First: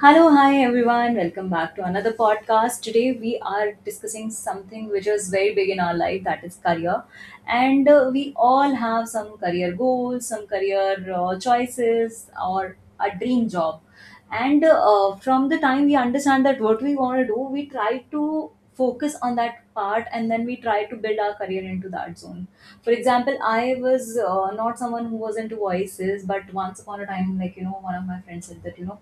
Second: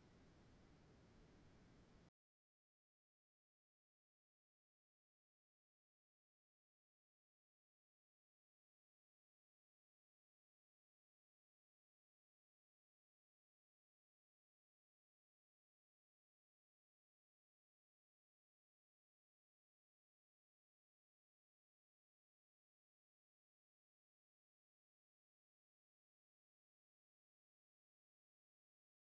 Hello, hi everyone. Welcome back to another podcast. Today we are discussing something which is very big in our life, that is career. And we all have some career goals, some career choices, or a dream job. And from the time we understand that what we want to do, we try to focus on that part and then we try to build our career into that zone. For example, I was not someone who was into voices, but once upon a time, like, you know, one of my friends said that, you know,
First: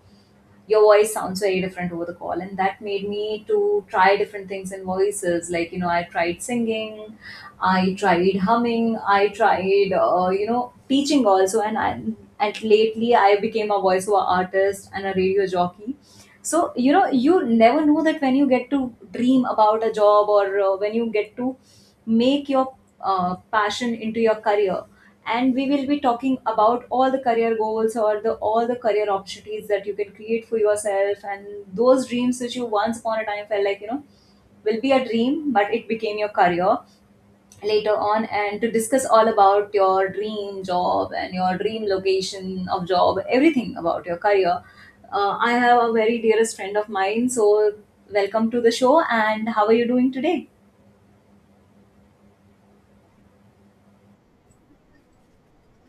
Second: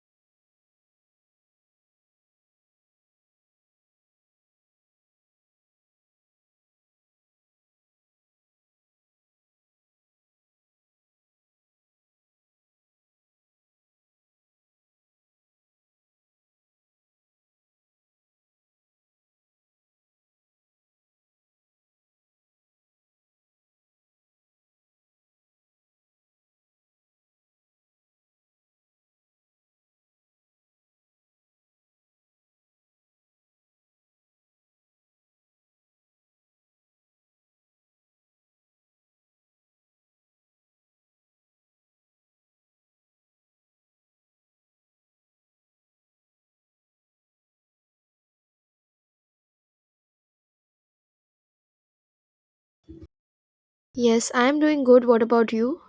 your voice sounds very different over the call, and that made me to try different things in voices, like you know, I tried singing, I tried humming, I tried you know, teaching also, and lately I became a voiceover artist and a radio jockey. So you know, you never know that when you get to dream about a job, or when you get to make your passion into your career. And we will be talking about all the career goals, or the all the career opportunities that you can create for yourself, and those dreams which you once upon a time felt like, you know, will be a dream, but it became your career later on. And to discuss all about your dream job and your dream location of job, everything about your career, I have a very dearest friend of mine. So welcome to the show, and how are you doing today? Yes, I'm doing good. What about you?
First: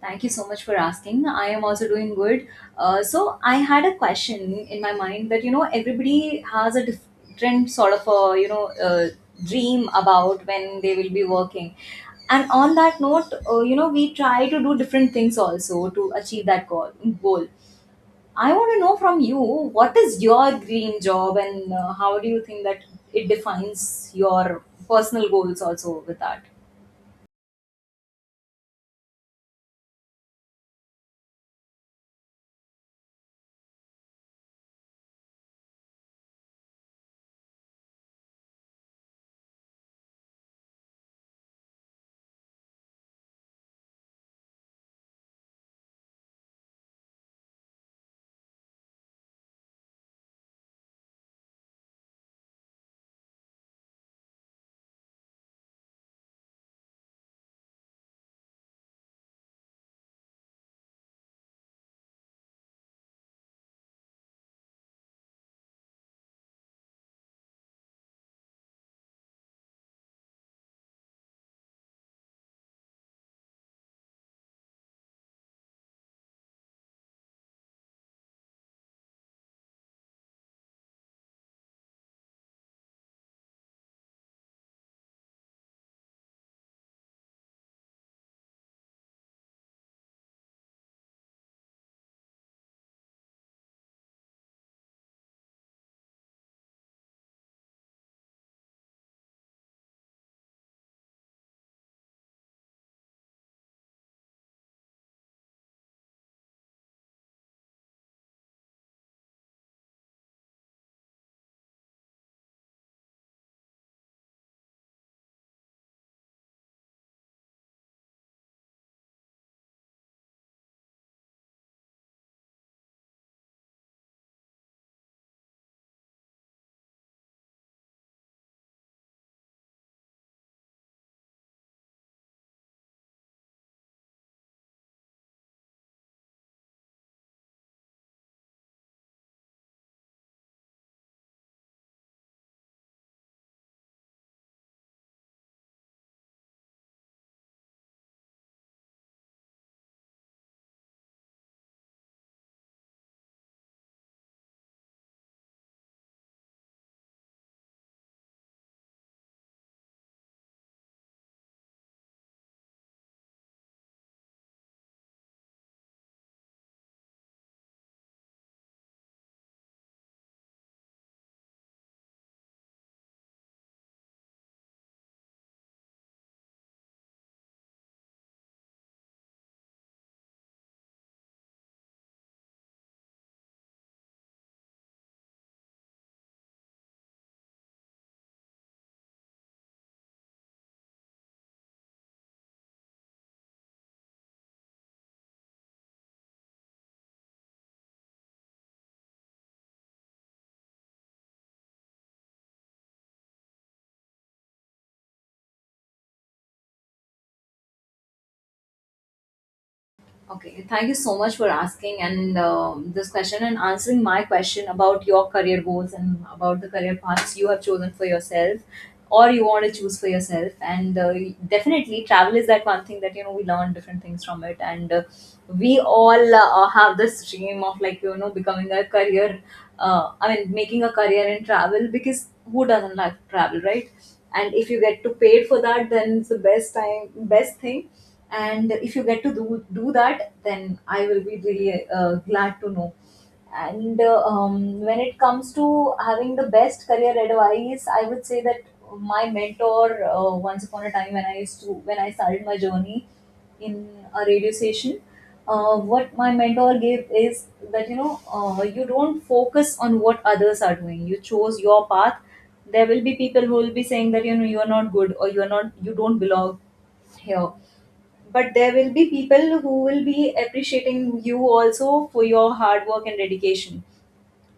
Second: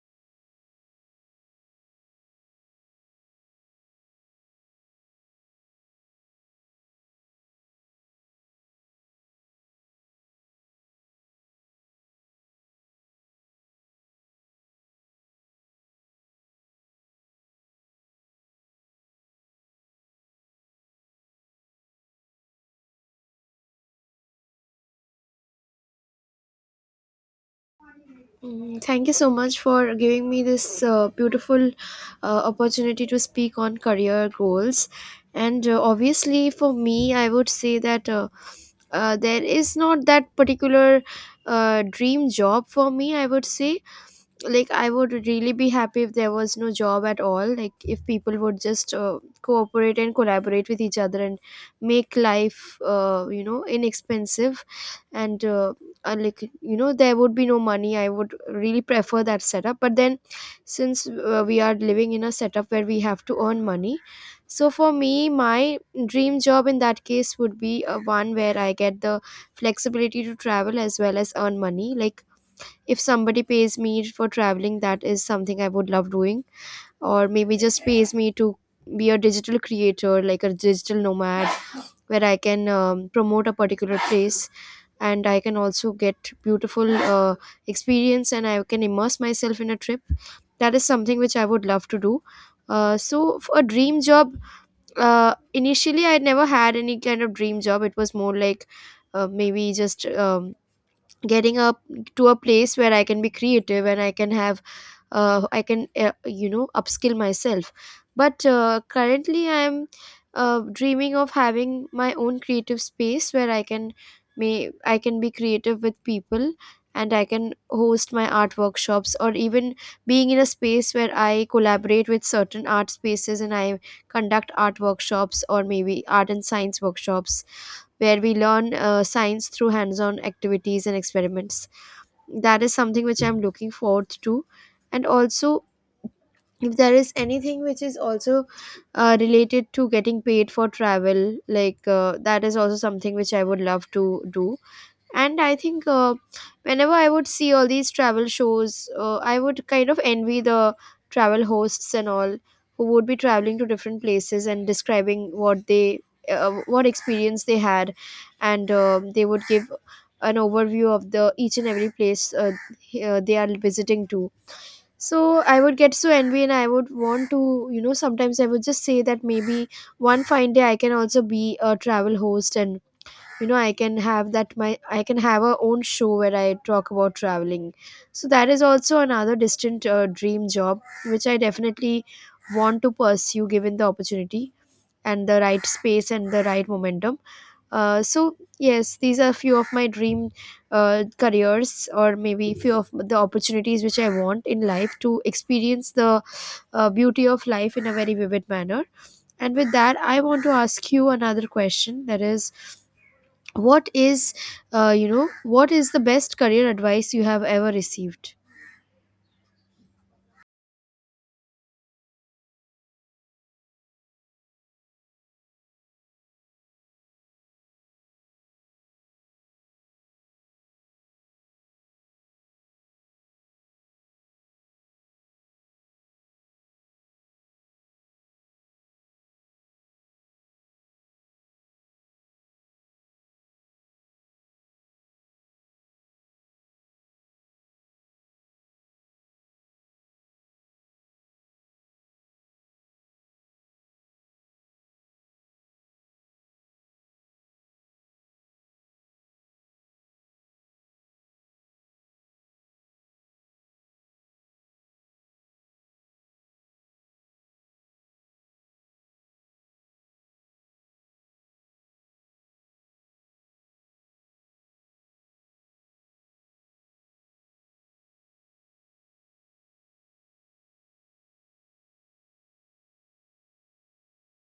Thank you so much for asking. I am also doing good. So I had a question in my mind that you know, everybody has a different sort of a, you know, dream about when they will be working. And on that note, you know, we try to do different things also to achieve that goal. I want to know from you, what is your dream job, and how do you think that it defines your personal goals also with that? Mm, thank you so much for giving me this beautiful opportunity to speak on career goals. And obviously, for me, I would say that there is not that particular dream job for me, I would say. Like, I would really be happy if there was no job at all, like if people would just cooperate and collaborate with each other and make life inexpensive. And Like, there would be no money. I would really prefer that setup, but then since we are living in a setup where we have to earn money, so for me, my dream job in that case would be a one where I get the flexibility to travel as well as earn money. Like, if somebody pays me for traveling, that is something I would love doing, or maybe just pays me to be a digital creator, like a digital nomad, where I can promote a particular place and I can also get beautiful experience, and I can immerse myself in a trip. That is something which I would love to do. So for a dream job, uh, initially I never had any kind of dream job. It was more like maybe just getting up to a place where I can be creative and I can have I can you know upskill myself. But currently I am dreaming of having my own creative space where I can may I can be creative with people, and I can host my art workshops, or even being in a space where I collaborate with certain art spaces and I conduct art workshops, or maybe art and science workshops where we learn science through hands on activities and experiments. That is something which I'm looking forward to. And also, if there is anything which is also related to getting paid for travel, like, that is also something which I would love to do. And I think whenever I would see all these travel shows, I would kind of envy the travel hosts and all, who would be traveling to different places and describing what they what experience they had, and um, they would give an overview of the each and every place, they are visiting to. So I would get so envy, and I would want to, sometimes I would just say that maybe one fine day I can also be a travel host, and I can have that my, I can have a own show where I talk about traveling. So that is also another distant dream job which I definitely want to pursue, given the opportunity and the right space and the right momentum. So yes, these are few of my dream careers, or maybe few of the opportunities which I want in life to experience the beauty of life in a very vivid manner. And with that, I want to ask you another question, that is, what is what is the best career advice you have ever received? Okay, thank you so much for asking, and this question and answering my question about your career goals and about the career paths you have chosen for yourself, or you want to choose for yourself. And definitely, travel is that one thing that, you know, we learn different things from it. And we all have this dream of, like you know, becoming a career. I mean, making a career in travel, because who doesn't like travel, right? And if you get to paid for that, then it's the best time, best thing. And if you get to do that, then I will be really glad to know. And when it comes to having the best career advice, I would say that my mentor, once upon a time, when I used to when I started my journey in a radio station, what my mentor gave is that you know, you don't focus on what others are doing, you chose your path. There will be people who will be saying that, you know, you are not good, or you are not, you don't belong here. But there will be people who will be appreciating you also for your hard work and dedication.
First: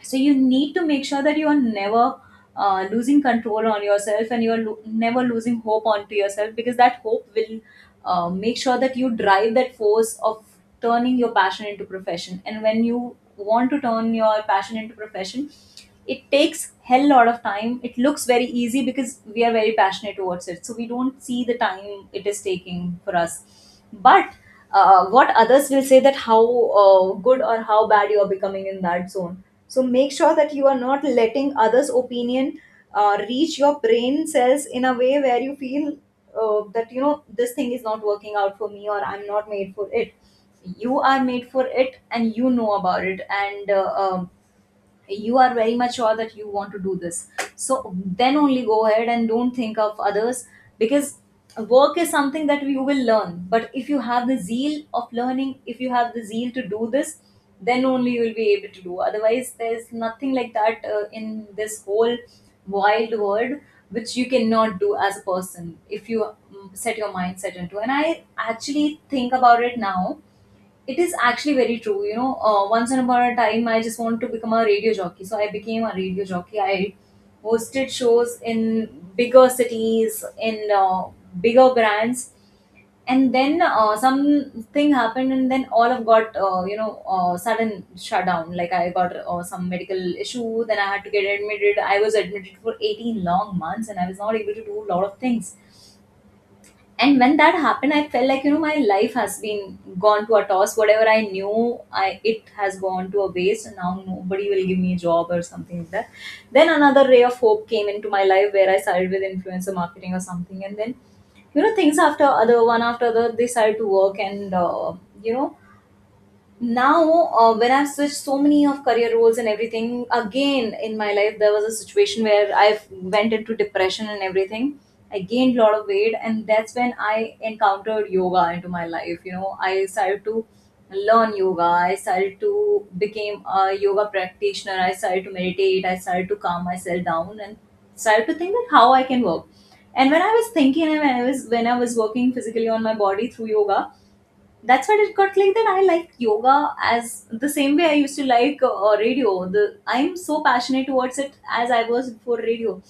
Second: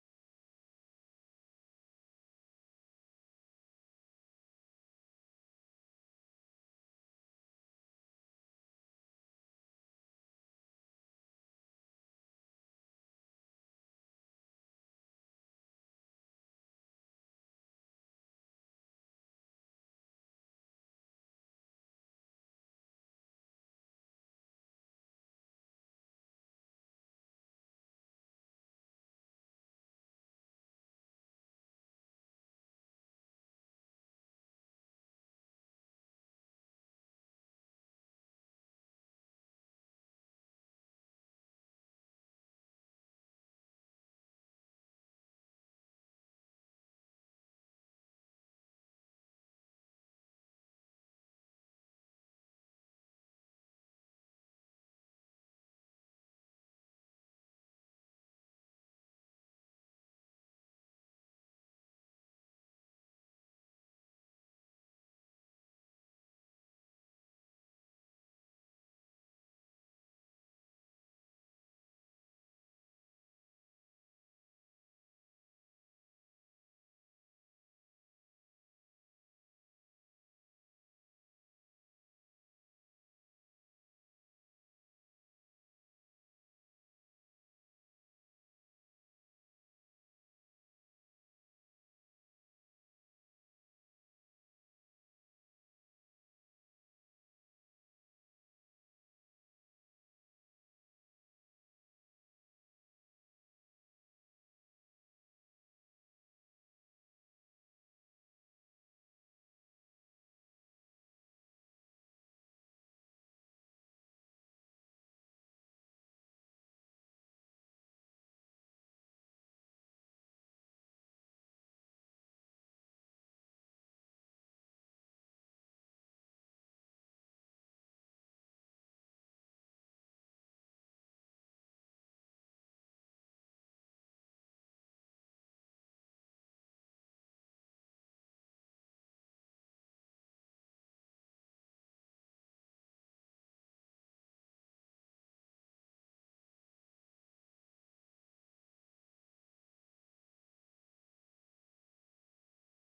So you need to make sure that you are never losing control on yourself, and you are never losing hope onto yourself, because that hope will make sure that you drive that force of turning your passion into profession. And when you want to turn your passion into profession, it takes hell lot of time. It looks very easy because we are very passionate towards it, so we don't see the time it is taking for us. But what others will say, that how good or how bad you are becoming in that zone, so make sure that you are not letting others opinion reach your brain cells in a way where you feel that you know, this thing is not working out for me, or I'm not made for it. You are made for it, and you know about it. And you are very much sure that you want to do this, so then only go ahead and don't think of others. Because work is something that you will learn, but if you have the zeal of learning, if you have the zeal to do this, then only you will be able to do. Otherwise, there's nothing like that in this whole wild world which you cannot do as a person, if you set your mindset into. And I actually think about it now, it is actually very true. You know, once in upon a time, I just wanted to become a radio jockey. So I became a radio jockey. I hosted shows in bigger cities, in bigger brands. And then something happened, and then all of got, sudden shutdown. Like I got some medical issue, then I had to get admitted. I was admitted for 18 long months, and I was not able to do a lot of things. And when that happened, I felt like, you know, my life has been gone to a toss, whatever I knew, I it has gone to a waste, and now nobody will give me a job or something like that. Then another ray of hope came into my life, where I started with influencer marketing or something, and then you know, things after other, one after other, they started to work. And you know, now when I've switched so many of career roles and everything, again in my life there was a situation where I've went into depression and everything. I gained a lot of weight, and that's when I encountered yoga into my life. You know, I started to learn yoga, I started to became a yoga practitioner, I started to meditate, I started to calm myself down, and started to think that how I can work. And when I was thinking, and when I was working physically on my body through yoga, that's what it got like, that I like yoga as the same way I used to like radio. The I'm so passionate towards it as I was before radio.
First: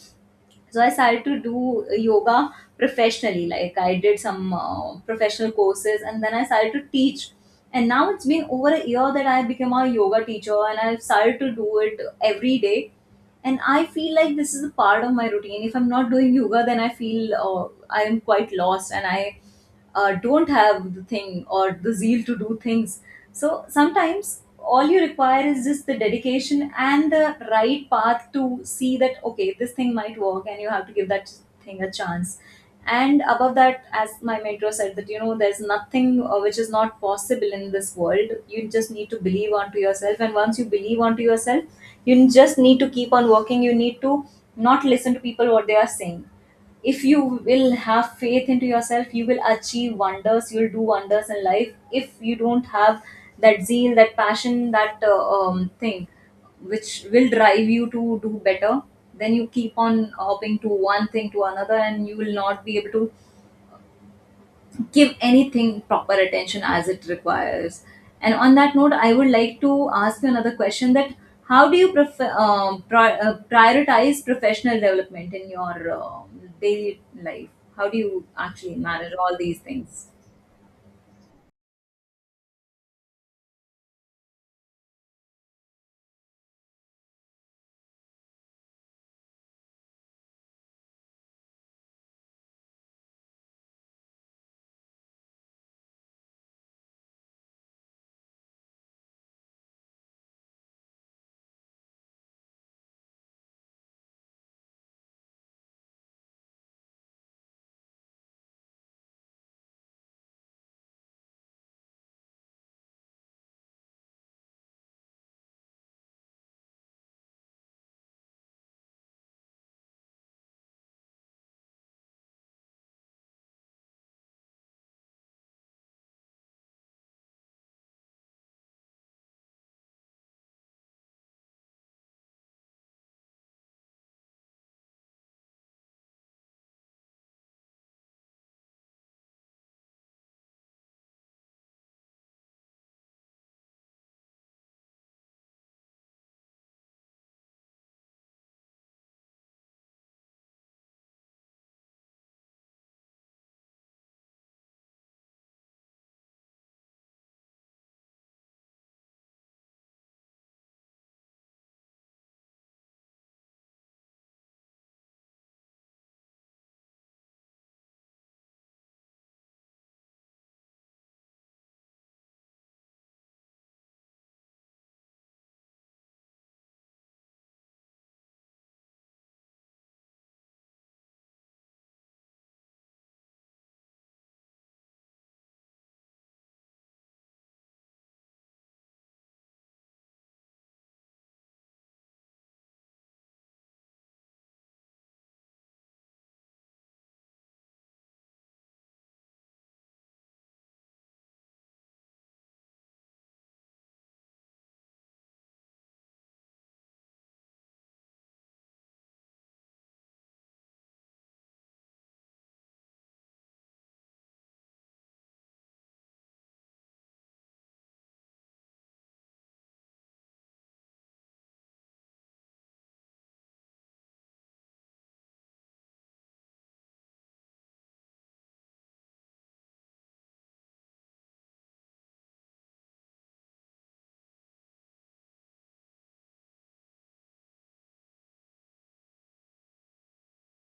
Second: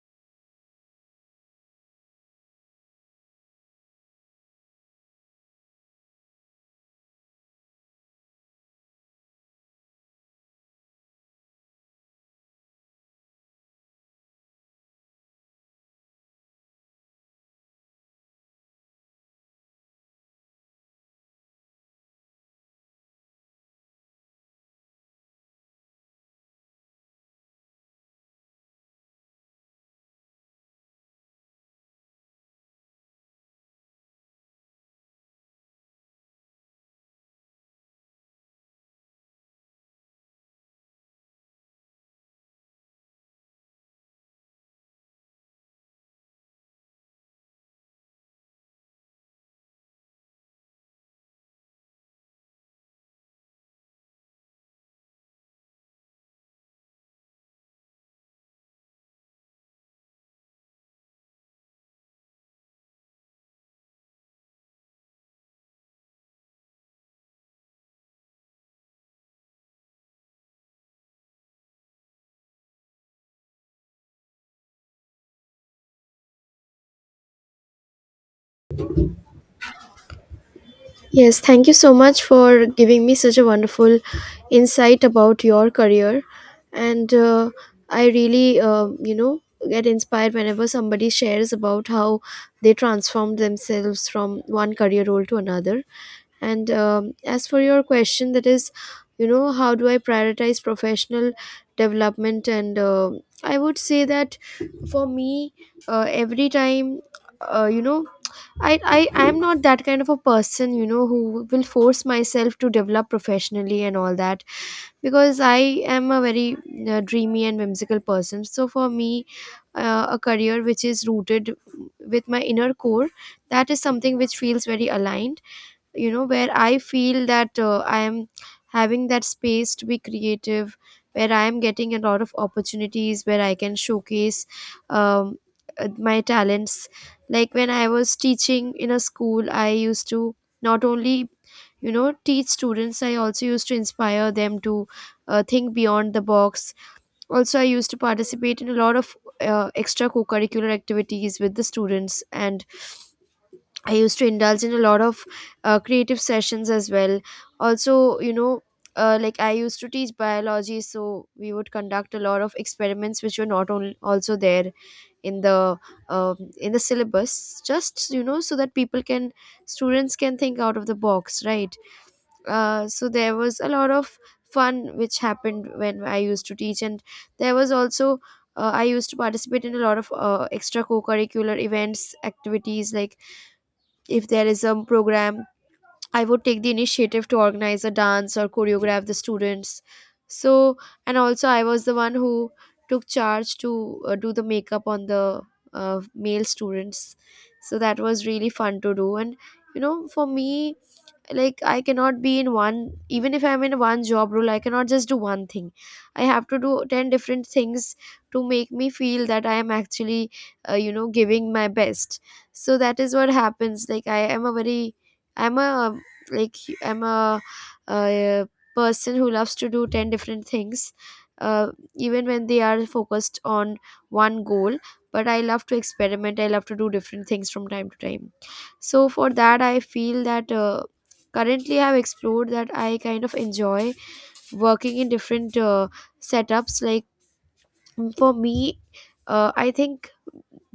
So I started to do yoga professionally, like I did some professional courses, and then I started to teach. And now it's been over a year that I became a yoga teacher, and I've started to do it every day. And I feel like this is a part of my routine. If I'm not doing yoga, then I feel I am quite lost, and I don't have the thing or the zeal to do things. So sometimes all you require is just the dedication and the right path, to see that okay, this thing might work, and you have to give that thing a chance. And above that, as my mentor said, that you know, there's nothing which is not possible in this world. You just need to believe onto yourself, and once you believe onto yourself, you just need to keep on working. You need to not listen to people what they are saying. If you will have faith into yourself, you will achieve wonders, you'll do wonders in life. If you don't have that zeal, that passion, that thing which will drive you to do better, then you keep on hopping to one thing to another, and you will not be able to give anything proper attention as it requires. And on that note, I would like to ask you another question, that how do you prefer, prioritize professional development in your daily life? How do you actually manage all these things? Yes, thank you so much for giving me such a wonderful insight about your career. And I really, get inspired whenever somebody shares about how they transformed themselves from one career role to another. And as for your question, that is, how do I prioritize professional development? And I would say that for me, every time, uh, you know, I am not that kind of a person, who will force myself to develop professionally and all that, because I am a very dreamy and whimsical person. So for me, a career which is rooted with my inner core, that is something which feels very aligned, where I feel that I am having that space to be creative, where I am getting a lot of opportunities where I can showcase um, my talents. Like, when I was teaching in a school, I used to not only teach students, I also used to inspire them to think beyond the box. Also, I used to participate in a lot of extra co-curricular activities with the students, and I used to indulge in a lot of creative sessions as well. Also, like, I used to teach biology, so we would conduct a lot of experiments which were not only also there in the in the syllabus. Just so that people can, students can think out of the box, right? So there was a lot of fun which happened when I used to teach, and there was also. I used to participate in a lot of extra co-curricular events, activities, like if there is a program, I would take the initiative to organize a dance or choreograph the students. So, and also I was the one who took charge to do the makeup on the male students. So that was really fun to do. And, for me, like, I cannot be in one, even if I'm in one job role, I cannot just do one thing. I have to do 10 different things to make me feel that I am actually giving my best. So that is what happens. Like, I am a very, I'm a, like, I'm a, uh person who loves to do 10 different things, uh, even when they are focused on one goal. But I love to experiment, I love to do different things from time to time. So for that, I feel that currently I've explored that I kind of enjoy working in different setups. Like, mm, for me, I think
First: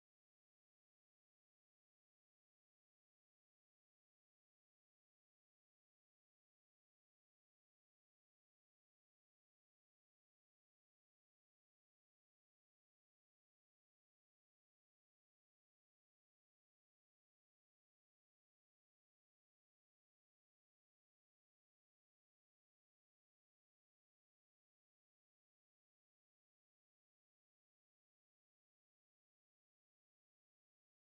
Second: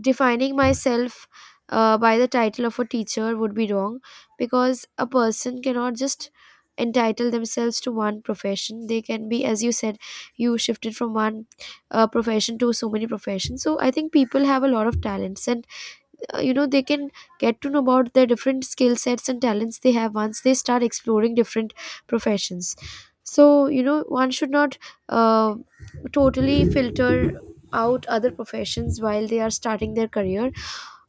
defining myself by the title of a teacher would be wrong, because a person cannot just entitle themselves to one profession. They can be, as you said, you shifted from one profession to so many professions. So I think people have a lot of talents, and they can get to know about the different skill sets and talents they have once they start exploring different professions. So one should not uh, totally filter out other professions while they are starting their career,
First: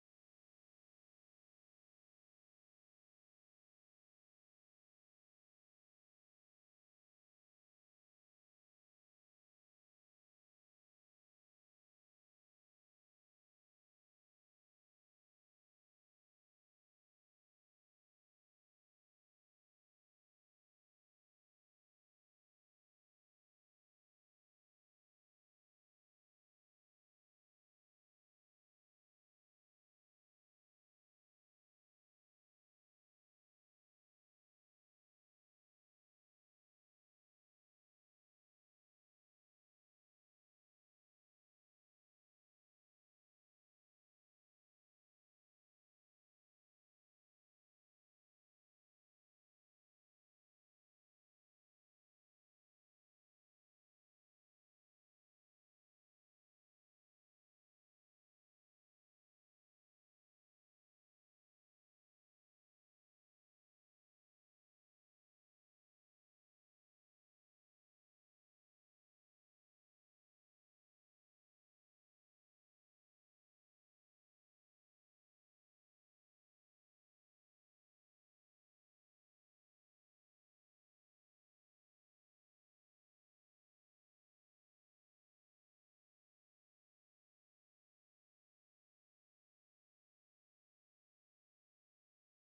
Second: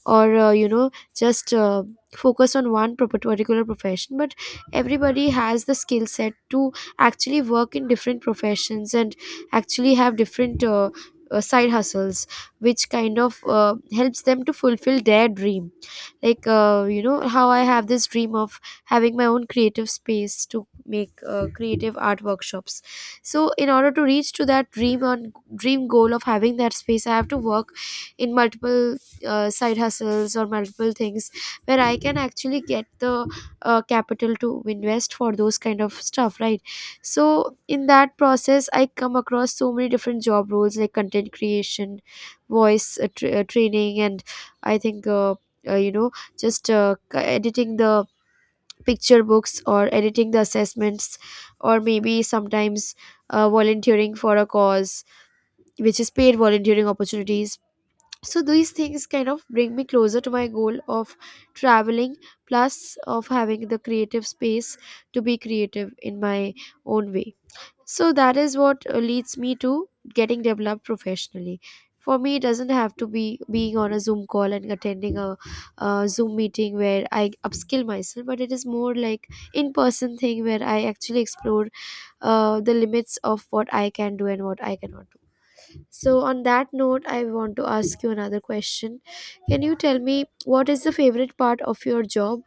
or just focus on one particular profession. But everybody has the skill set to actually work in different professions and actually have different side hustles which kind of helps them to fulfill their dream. Like, how I have this dream of having my own creative space to make creative art workshops. So in order to reach to that dream on dream goal of having that space, I have to work in multiple side hustles or multiple things, where I can actually get the capital to invest for those kind of stuff, right? So in that process, I come across so many different job roles, like content creation, voice training, and I think uh, you know just editing the picture books or editing the assessments, or maybe sometimes volunteering for a cause which is paid volunteering opportunities. So these things kind of bring me closer to my goal of traveling, plus of having the creative space to be creative in my own way. So that is what leads me to getting developed professionally. For me, it doesn't have to be being on a Zoom call and attending a Zoom meeting where I upskill myself, but it is more like in-person thing where I actually explore the limits of what I can do and what I cannot do. So, on that note, I want to ask you another question. Can you tell me, what is the favorite part of your job?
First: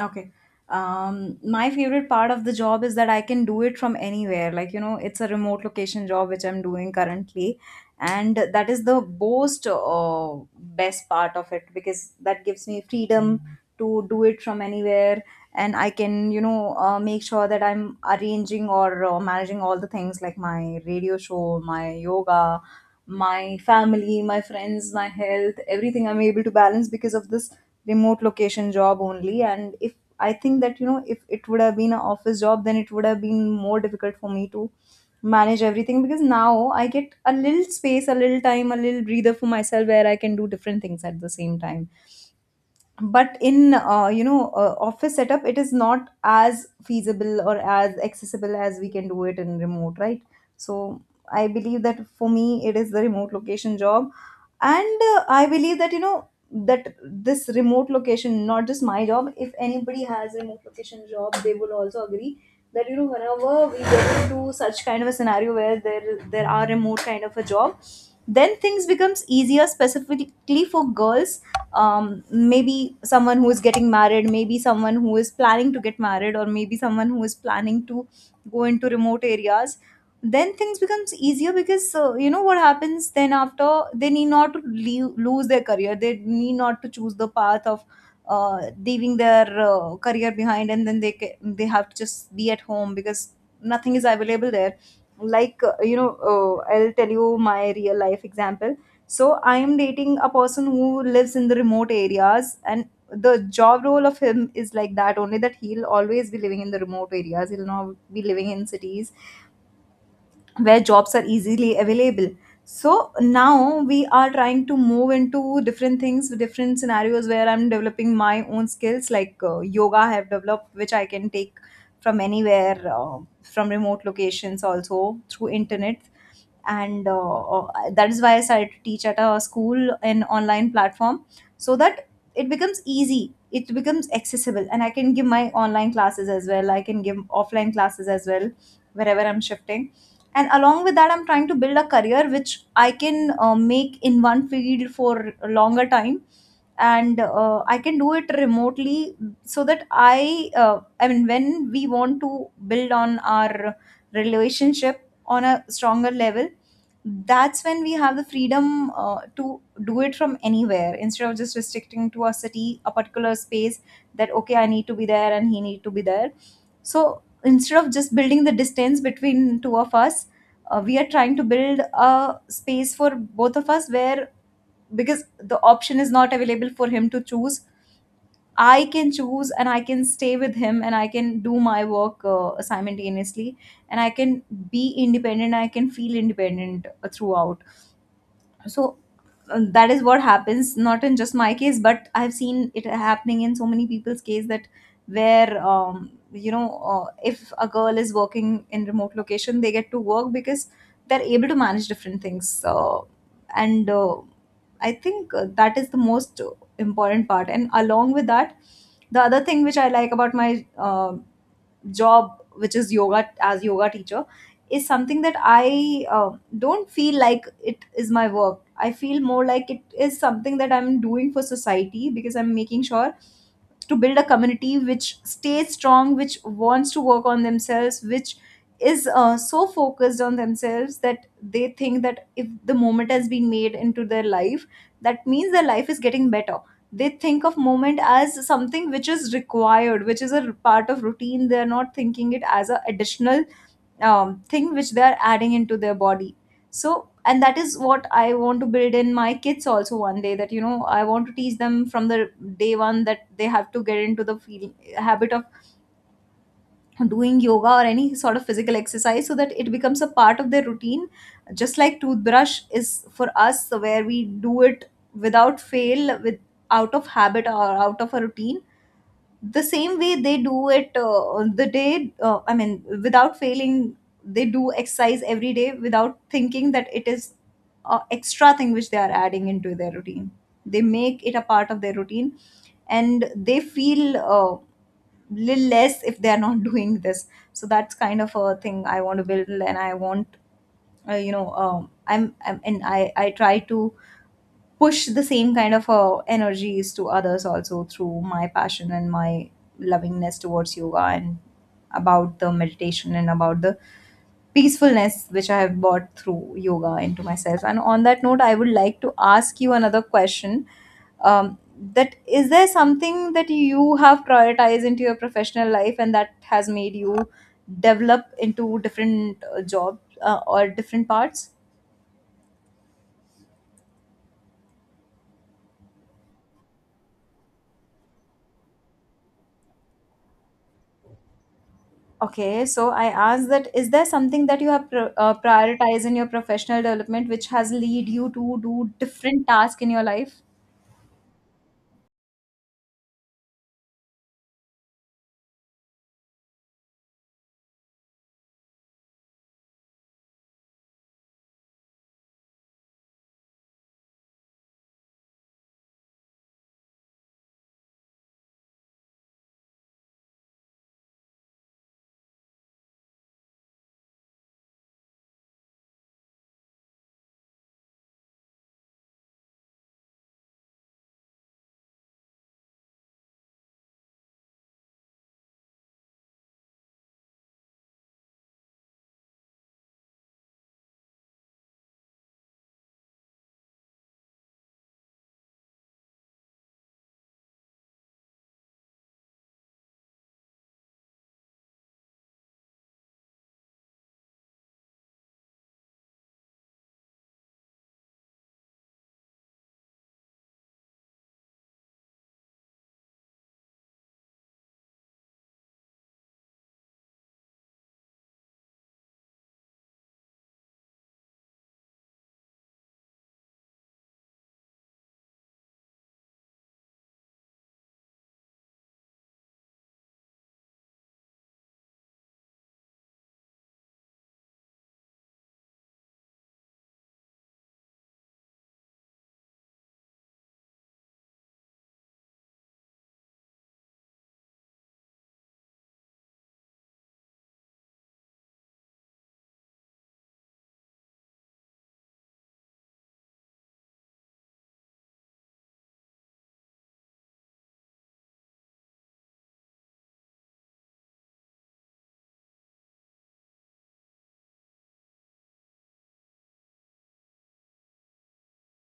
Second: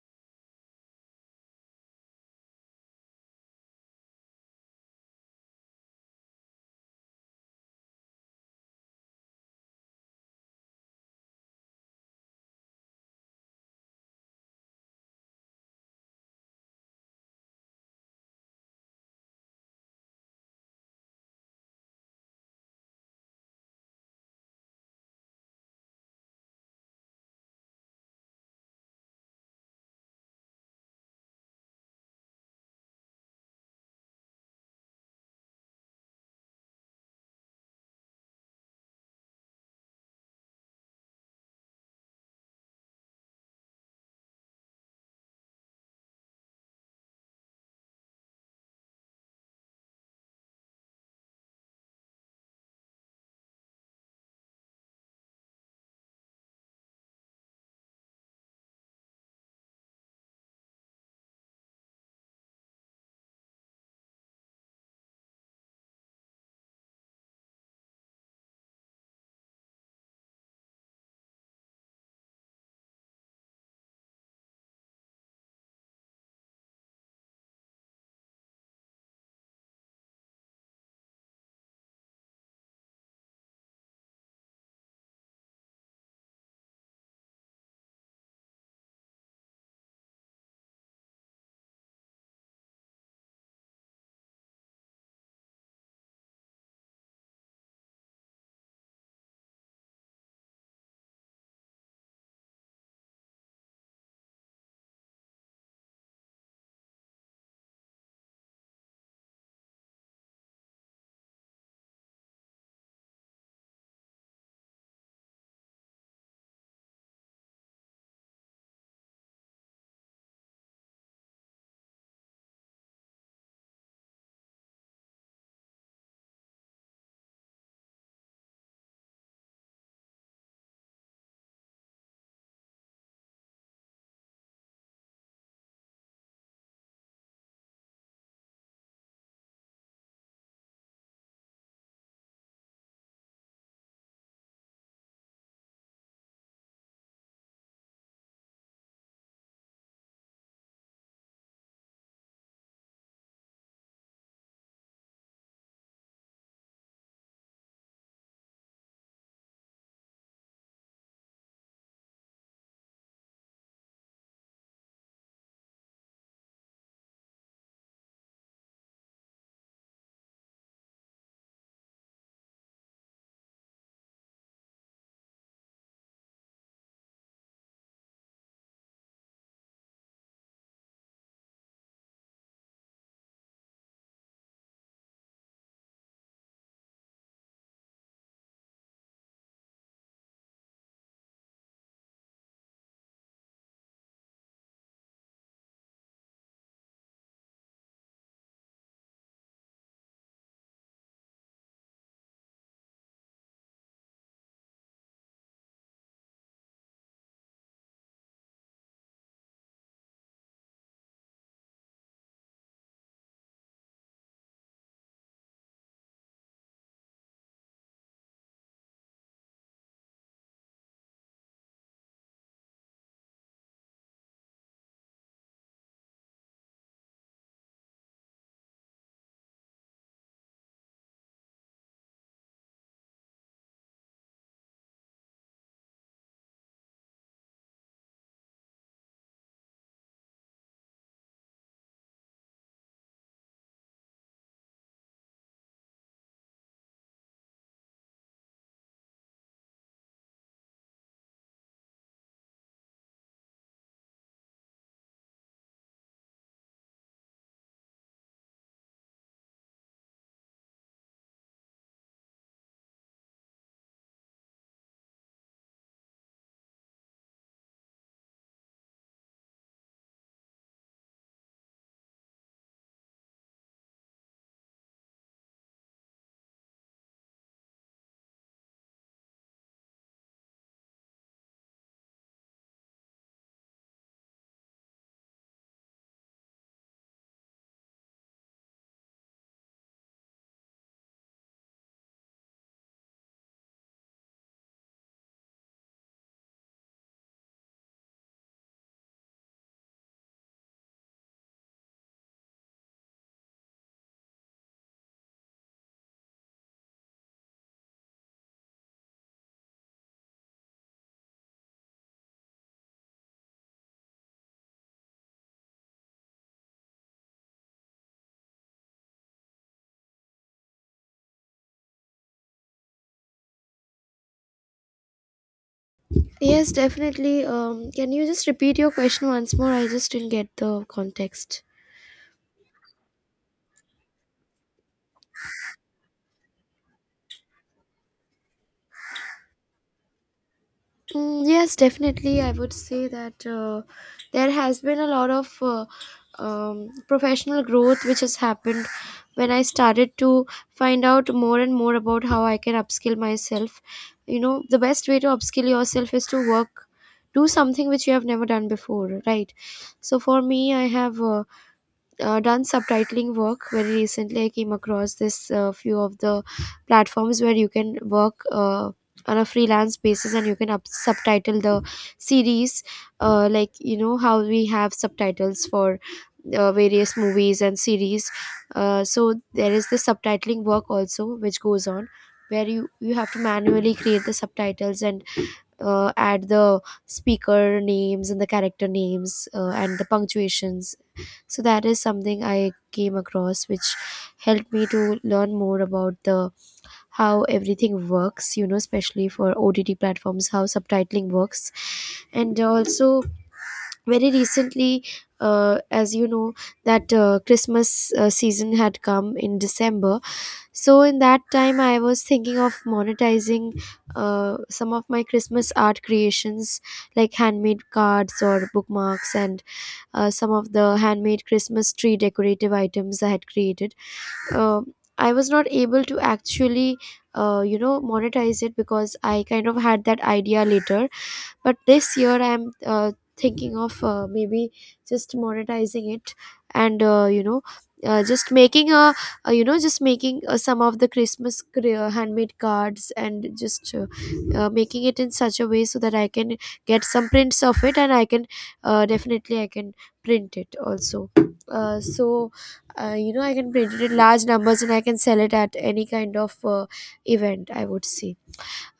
Okay. My favorite part of the job is that I can do it from anywhere. Like, you know, it's a remote location job which I'm doing currently. And that is the most best part of it, because that gives me freedom to do it from anywhere. And I can, you know, make sure that I'm arranging or managing all the things, like my radio show, my yoga, my family, my friends, my health, everything I'm able to balance because of this remote location job only. And if I think that, you know, if it would have been an office job, then it would have been more difficult for me to manage everything because now I get a little space, a little time, a little breather for myself where I can do different things at the same time but in office setup it is not as feasible or as accessible as we can do it in remote, right? So I believe that for me it is the remote location job. And I believe that, you know, that this remote location, not just my job, if anybody has remote location job, they will also agree that, you know, whenever we get into such kind of a scenario where there are remote kind of a job, then things becomes easier specifically for girls. Maybe someone who is getting married, maybe someone who is planning to get married, or maybe someone who is planning to go into remote areas, then things becomes easier because you know what happens then after, they need not to leave, lose their career, they need not to choose the path of uh, leaving their career behind, and then they have to just be at home because nothing is available there. Like, I'll tell you my real life example. So I am dating a person who lives in the remote areas, and the job role of him is like that only, that he'll always be living in the remote areas, he'll not be living in cities where jobs are easily available. So now we are trying to move into different things, different scenarios, where I'm developing my own skills, like yoga I have developed, which I can take from anywhere, from remote locations also through internet. And that is why I started to teach at a school, an online platform, so that it becomes easy, it becomes accessible, and I can give my online classes as well, I can give offline classes as well, wherever I'm shifting. And along with that, I'm trying to build a career which I can make in one field for a longer time, and I can do it remotely, so that I mean when we want to build on our relationship on a stronger level, that's when we have the freedom to do it from anywhere instead of just restricting to a city, a particular space, that okay, I need to be there and he need to be there. So instead of just building the distance between two of us, we are trying to build a space for both of us where, because the option is not available for him to choose, I can choose and I can stay with him and I can do my work simultaneously, and I can be independent, I can feel independent throughout. So that is what happens, not in just my case, but I've seen it happening in so many people's case, that where, if a girl is working in remote location, they get to work because they're able to manage different things. And I think that is the most important part. And along with that, the other thing which I like about my job, which is yoga, as yoga teacher, is something that I don't feel like it is my work, I feel more like it is something that I'm doing for society because I'm making sure to build a community which stays strong, which wants to work on themselves, which is so focused on themselves, that they think that if the moment has been made into their life, that means their life is getting better. They think of moment as something which is required, which is a part of routine, they are not thinking it as an additional thing which they are adding into their body. So and that is what I want to build in my kids also one day, that you know, I want to teach them from the day one that they have to get into the habit of doing yoga or any sort of physical exercise so that it becomes a part of their routine, just like toothbrush is for us, where we do it without fail, with out of habit or out of a routine, the same way they do it, the day I mean without failing, they do exercise every day without thinking that it is a extra thing which they are adding into their routine, they make it a part of their routine. And they feel little less if they are not doing this, so that's kind of a thing I want to build. And I want. I try to push the same kind of energies to others also through my passion and my lovingness towards yoga, and about the meditation, and about the peacefulness which I have brought through yoga into myself. And on that note, I would like to ask you another question. Um, that is, there something that you have prioritized into your professional life and that has made you develop into different jobs or different parts? Yes, definitely. Can you just repeat your question once more? I just didn't get the context. Okay, so I asked that is there something that you have prioritized in your professional development which has lead you to do different tasks in your life? Mm, yes, definitely. I would say that there has been a lot of professional growth which has happened when I started to find out more and more about how I can upskill myself. You know, the best way to upskill yourself is to work, do something which you have never done before, right? So for me, I have done subtitling work very recently. I came across this few of the platforms where you can work on a freelance basis, and you can subtitle the series. Like, you know, how we have subtitles for various movies and series, so there is the subtitling work also which goes on, where you have to manually create the subtitles and add the speaker names and the character names, and the punctuations. So that is something I came across which helped me to learn more about the how everything works, you know, especially for OTT platforms, how subtitling works. And also very recently, as you know, that Christmas season had come in December. So in that time, I was thinking of monetizing some of my Christmas art creations, like handmade cards or bookmarks, and some of the handmade Christmas tree decorative items I had created. Um I was not able to actually, monetize it because I kind of had that idea later. But this year, I'm thinking of maybe just monetizing it, and just making a you know just making some of the christmas handmade cards, and just making it in such a way so that I can get some prints of it, and I can definitely I can print it also. So I can print it in large numbers, and I can sell it at any kind of event, I would say.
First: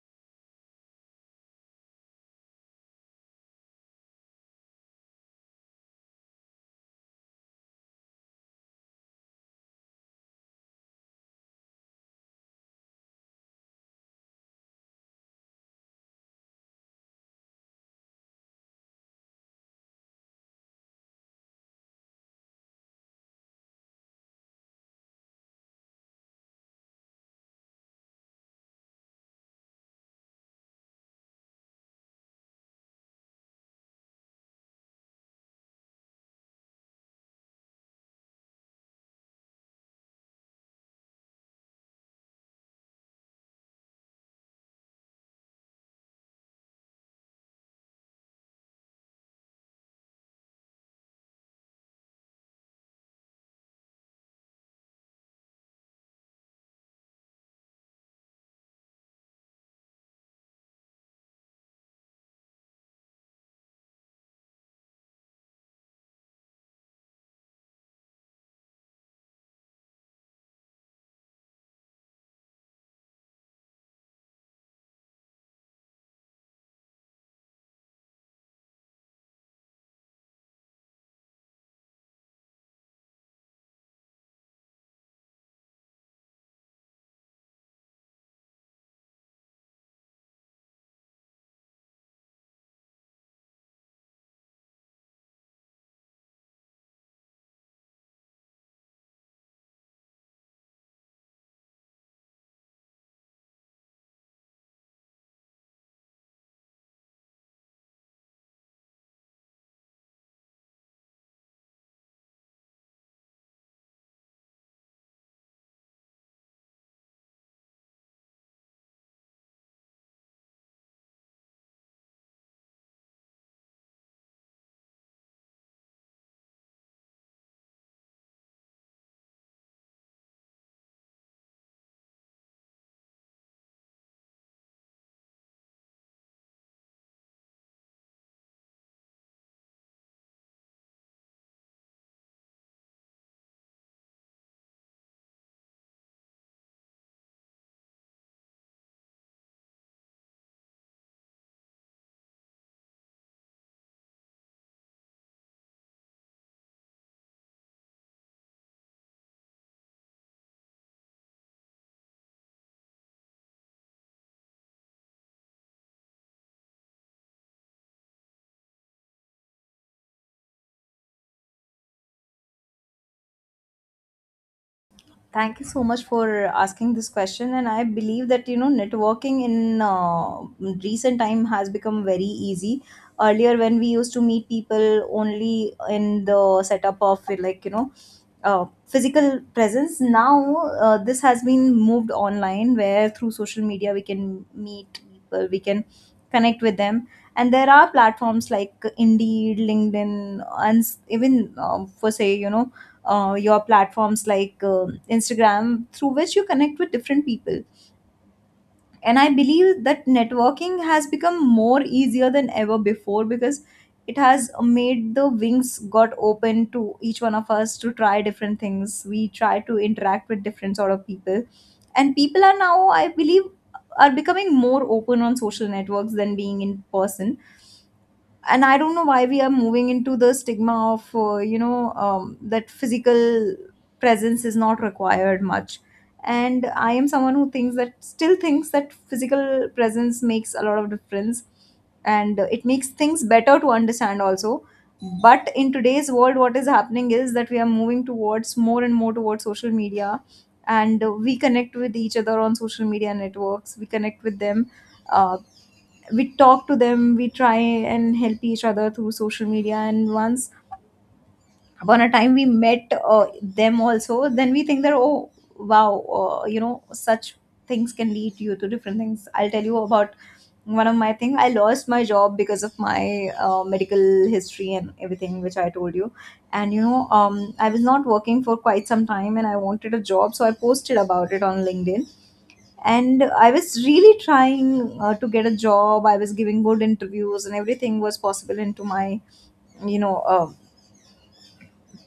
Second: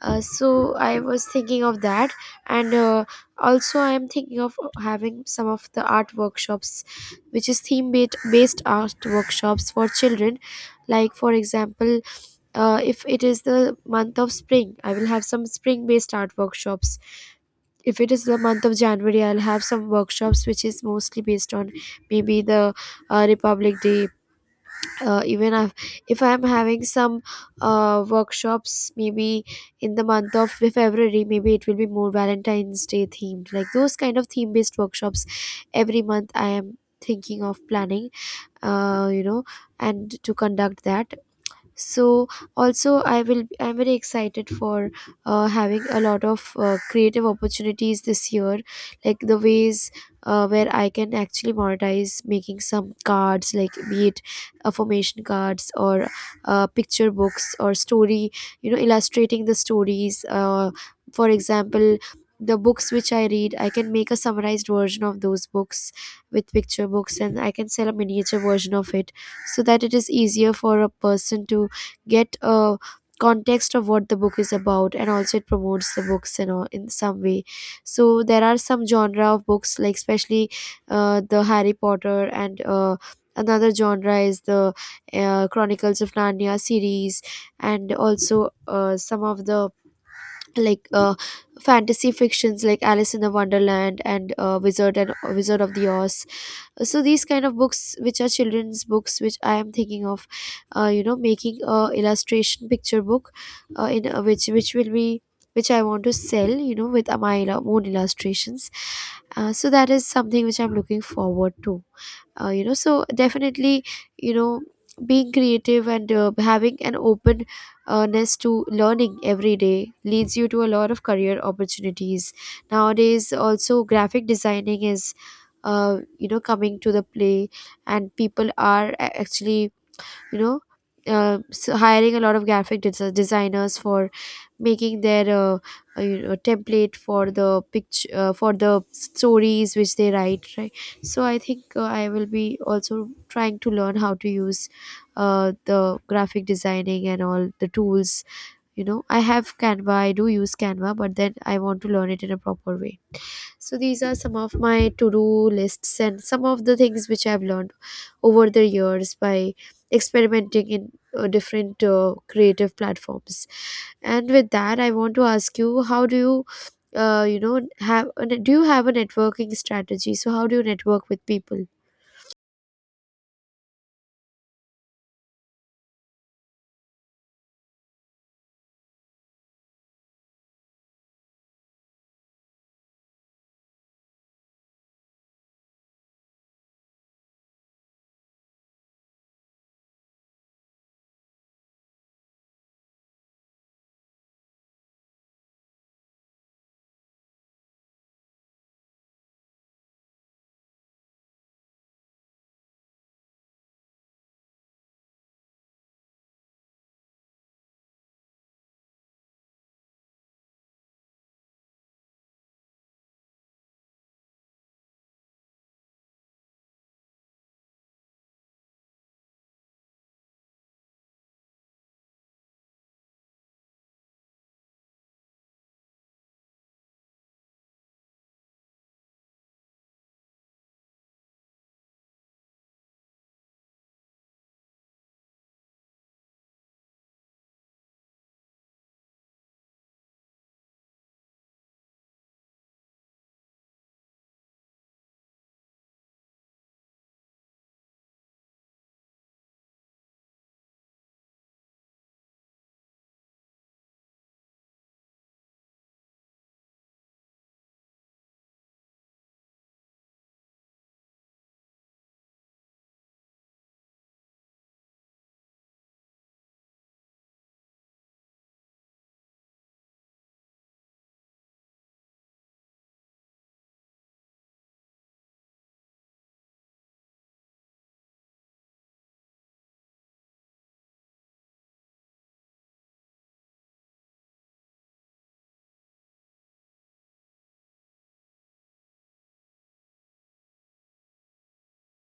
So I was thinking of that, and also I am thinking of having some of the art workshops, which is theme based art workshops for children. Like, for example, if it is the month of spring, I will have some spring based art workshops. If it is the month of January, I'll have some workshops which is mostly based on maybe the Republic Day. Even if I'm having some workshops maybe in the month of February, maybe it will be more Valentine's Day themed, like those kind of theme based workshops every month I am thinking of planning, uh, you know and to conduct that. So also I'm very excited for having a lot of creative opportunities this year, like the ways where I can actually monetize making some cards, like be it affirmation cards, or picture books, or story, you know, illustrating the stories. For example, the books which I read, I can make a summarized version of those books with picture books, and I can sell a miniature version of it, so that it is easier for a person to get a context of what the book is about, and also it promotes the books, you know, in some way. So there are some genre of books, like especially the Harry Potter, and another genre is the Chronicles of Narnia series. And also some of the like uh, fantasy fictions, like Alice in the Wonderland, and Wizard of the Oz. So these kind of books, which are children's books, which I am thinking of making a illustration picture book, in which will be which I want to sell, you know, with my own illustrations. So that is something which I'm looking forward to. So definitely, you know, being creative and having an openness to learning every day leads you to a lot of career opportunities. Nowadays, also graphic designing is coming to the play, and people are actually, you know, so hiring a lot of graphic designers for making their template for the picture, for the stories which they write, right? So I think I will be also trying to learn how to use the graphic designing and all the tools. You know, I have Canva, I do use Canva, but then I want to learn it in a proper way. So these are some of my to-do lists and some of the things which I've learned over the years by experimenting in different creative platforms. And with that, I want to ask you, how do you, have a, do you have a networking strategy? So how do you network with people? Thank you so much for asking this question, and I believe that you know networking in recent time has become very easy. Earlier, when we used to meet people only in the setup of, like you know, physical presence, now this has been moved online where through social media we can meet people, we can connect with them. And there are platforms like Indeed, LinkedIn, and even, for say you know, your platforms like Instagram, through which you connect with different people. And I believe that networking has become more easier than ever before, because it has made the wings got open to each one of us to try different things, we try to interact with different sort of people, and people are now, I believe, are becoming more open on social networks than being in person. And I don't know why we are moving into the stigma of, that physical presence is not required much. And I am someone who thinks that still thinks that physical presence makes a lot of difference, and it makes things better to understand also. But in today's world what is happening is that we are moving towards more and more towards social media, and we connect with each other on social media networks, we connect with them, uh, we talk to them, we try and help each other through social media, and once upon a time we met them also, then we think that, oh, wow, you know, such things can lead you to different things. I'll tell you about one of my thing, I lost my job because of my medical history and everything which I told you. And you know, I was not working for quite some time and I wanted a job, so I posted about it on LinkedIn. And I was really trying to get a job, I was giving good interviews and everything was possible into my, you know,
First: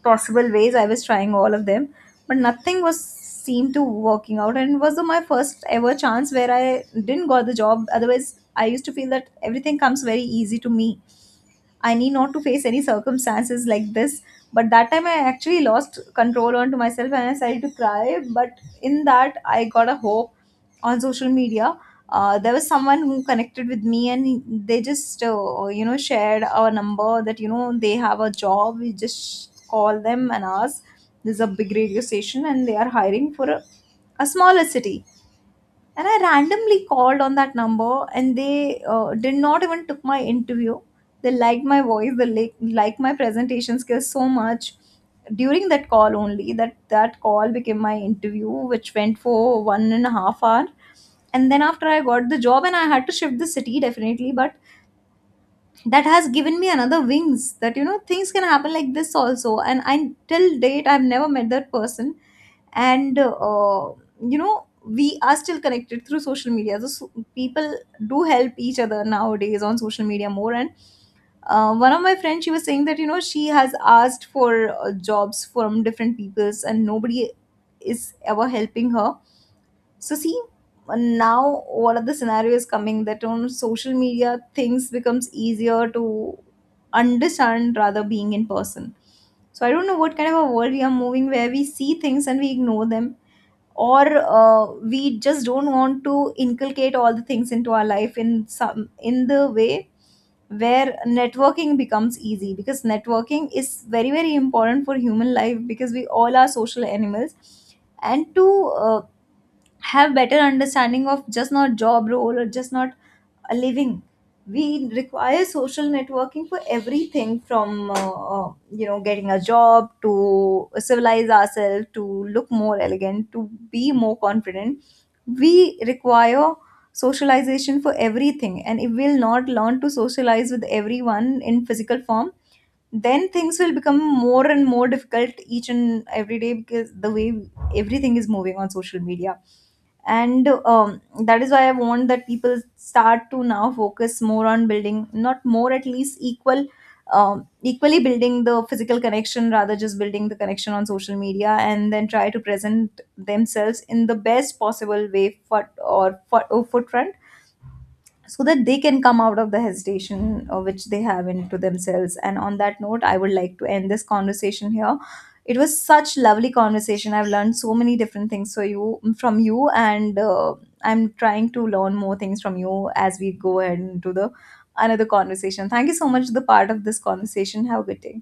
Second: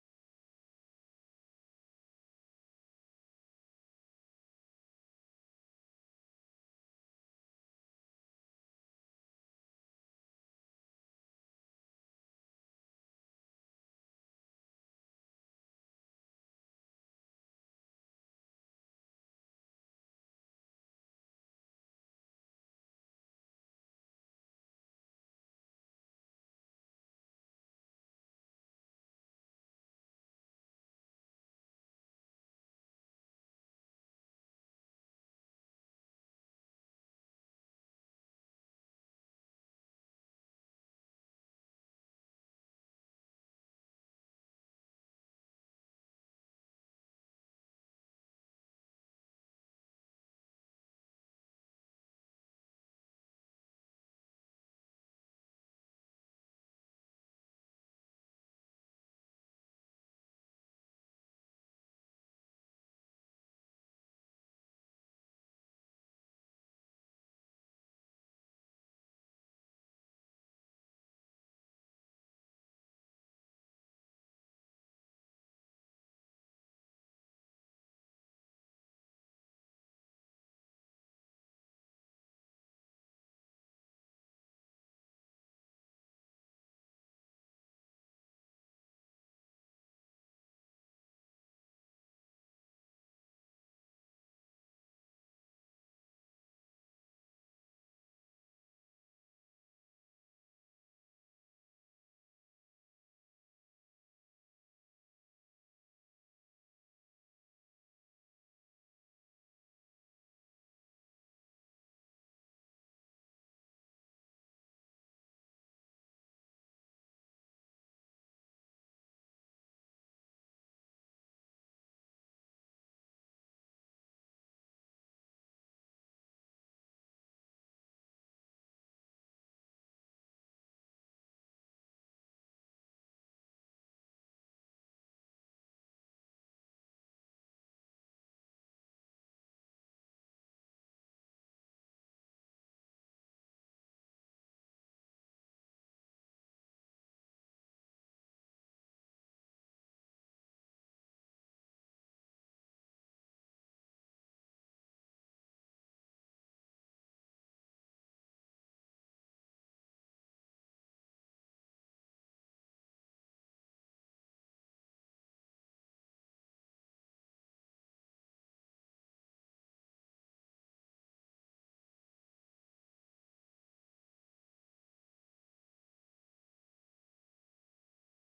possible ways, I was trying all of them. But nothing was seemed to working out, and it was my first ever chance where I didn't got the job. Otherwise, I used to feel that everything comes very easy to me, I need not to face any circumstances like this. But that time I actually lost control onto myself and I started to cry. But in that, I got a hope on social media. There was someone who connected with me and they just, you know, shared our number that, you know, they have a job. We just call them and ask. This is a big radio station and they are hiring for a smaller city. And I randomly called on that number, and they did not even took my interview. They liked my voice, they liked my presentation skills so much during that call only, that call became my interview which went for 1.5 hour. And then after I got the job and I had to shift the city definitely, but that has given me another wings, that you know, things can happen like this also, and I till date I've never met that person. And you know, we are still connected through social media. So people do help each other nowadays on social media more. And one of my friends, she was saying that, you know, she has asked for jobs from different peoples and nobody is ever helping her. So see, now one of the scenarios coming that on social media things becomes easier to understand rather being in person. So I don't know what kind of a world we are moving where we see things and we ignore them, or we just don't want to inculcate all the things into our life in some in the way where networking becomes easy, because networking is very very important for human life, because we all are social animals. And to uh, have better understanding of just not job role or just not a living, we require social networking for everything, from you know, getting a job, to civilize ourselves, to look more elegant, to be more confident, we require socialization for everything. And if we'll not learn to socialize with everyone in physical form, then things will become more and more difficult each and every day, because the way everything is moving on social media. And that is why I want that people start to now focus more on building, not more, at least equal, equally building the physical connection rather just building the connection on social media, and then try to present themselves in the best possible way for, or forefront, so that they can come out of the hesitation which they have into themselves. And on that note, I would like to end this conversation here. It was such lovely conversation, I've learned so many different things for you from you, and I'm trying to learn more things from you as we go ahead into the another conversation. Thank you so much for the part of this conversation, have a good day.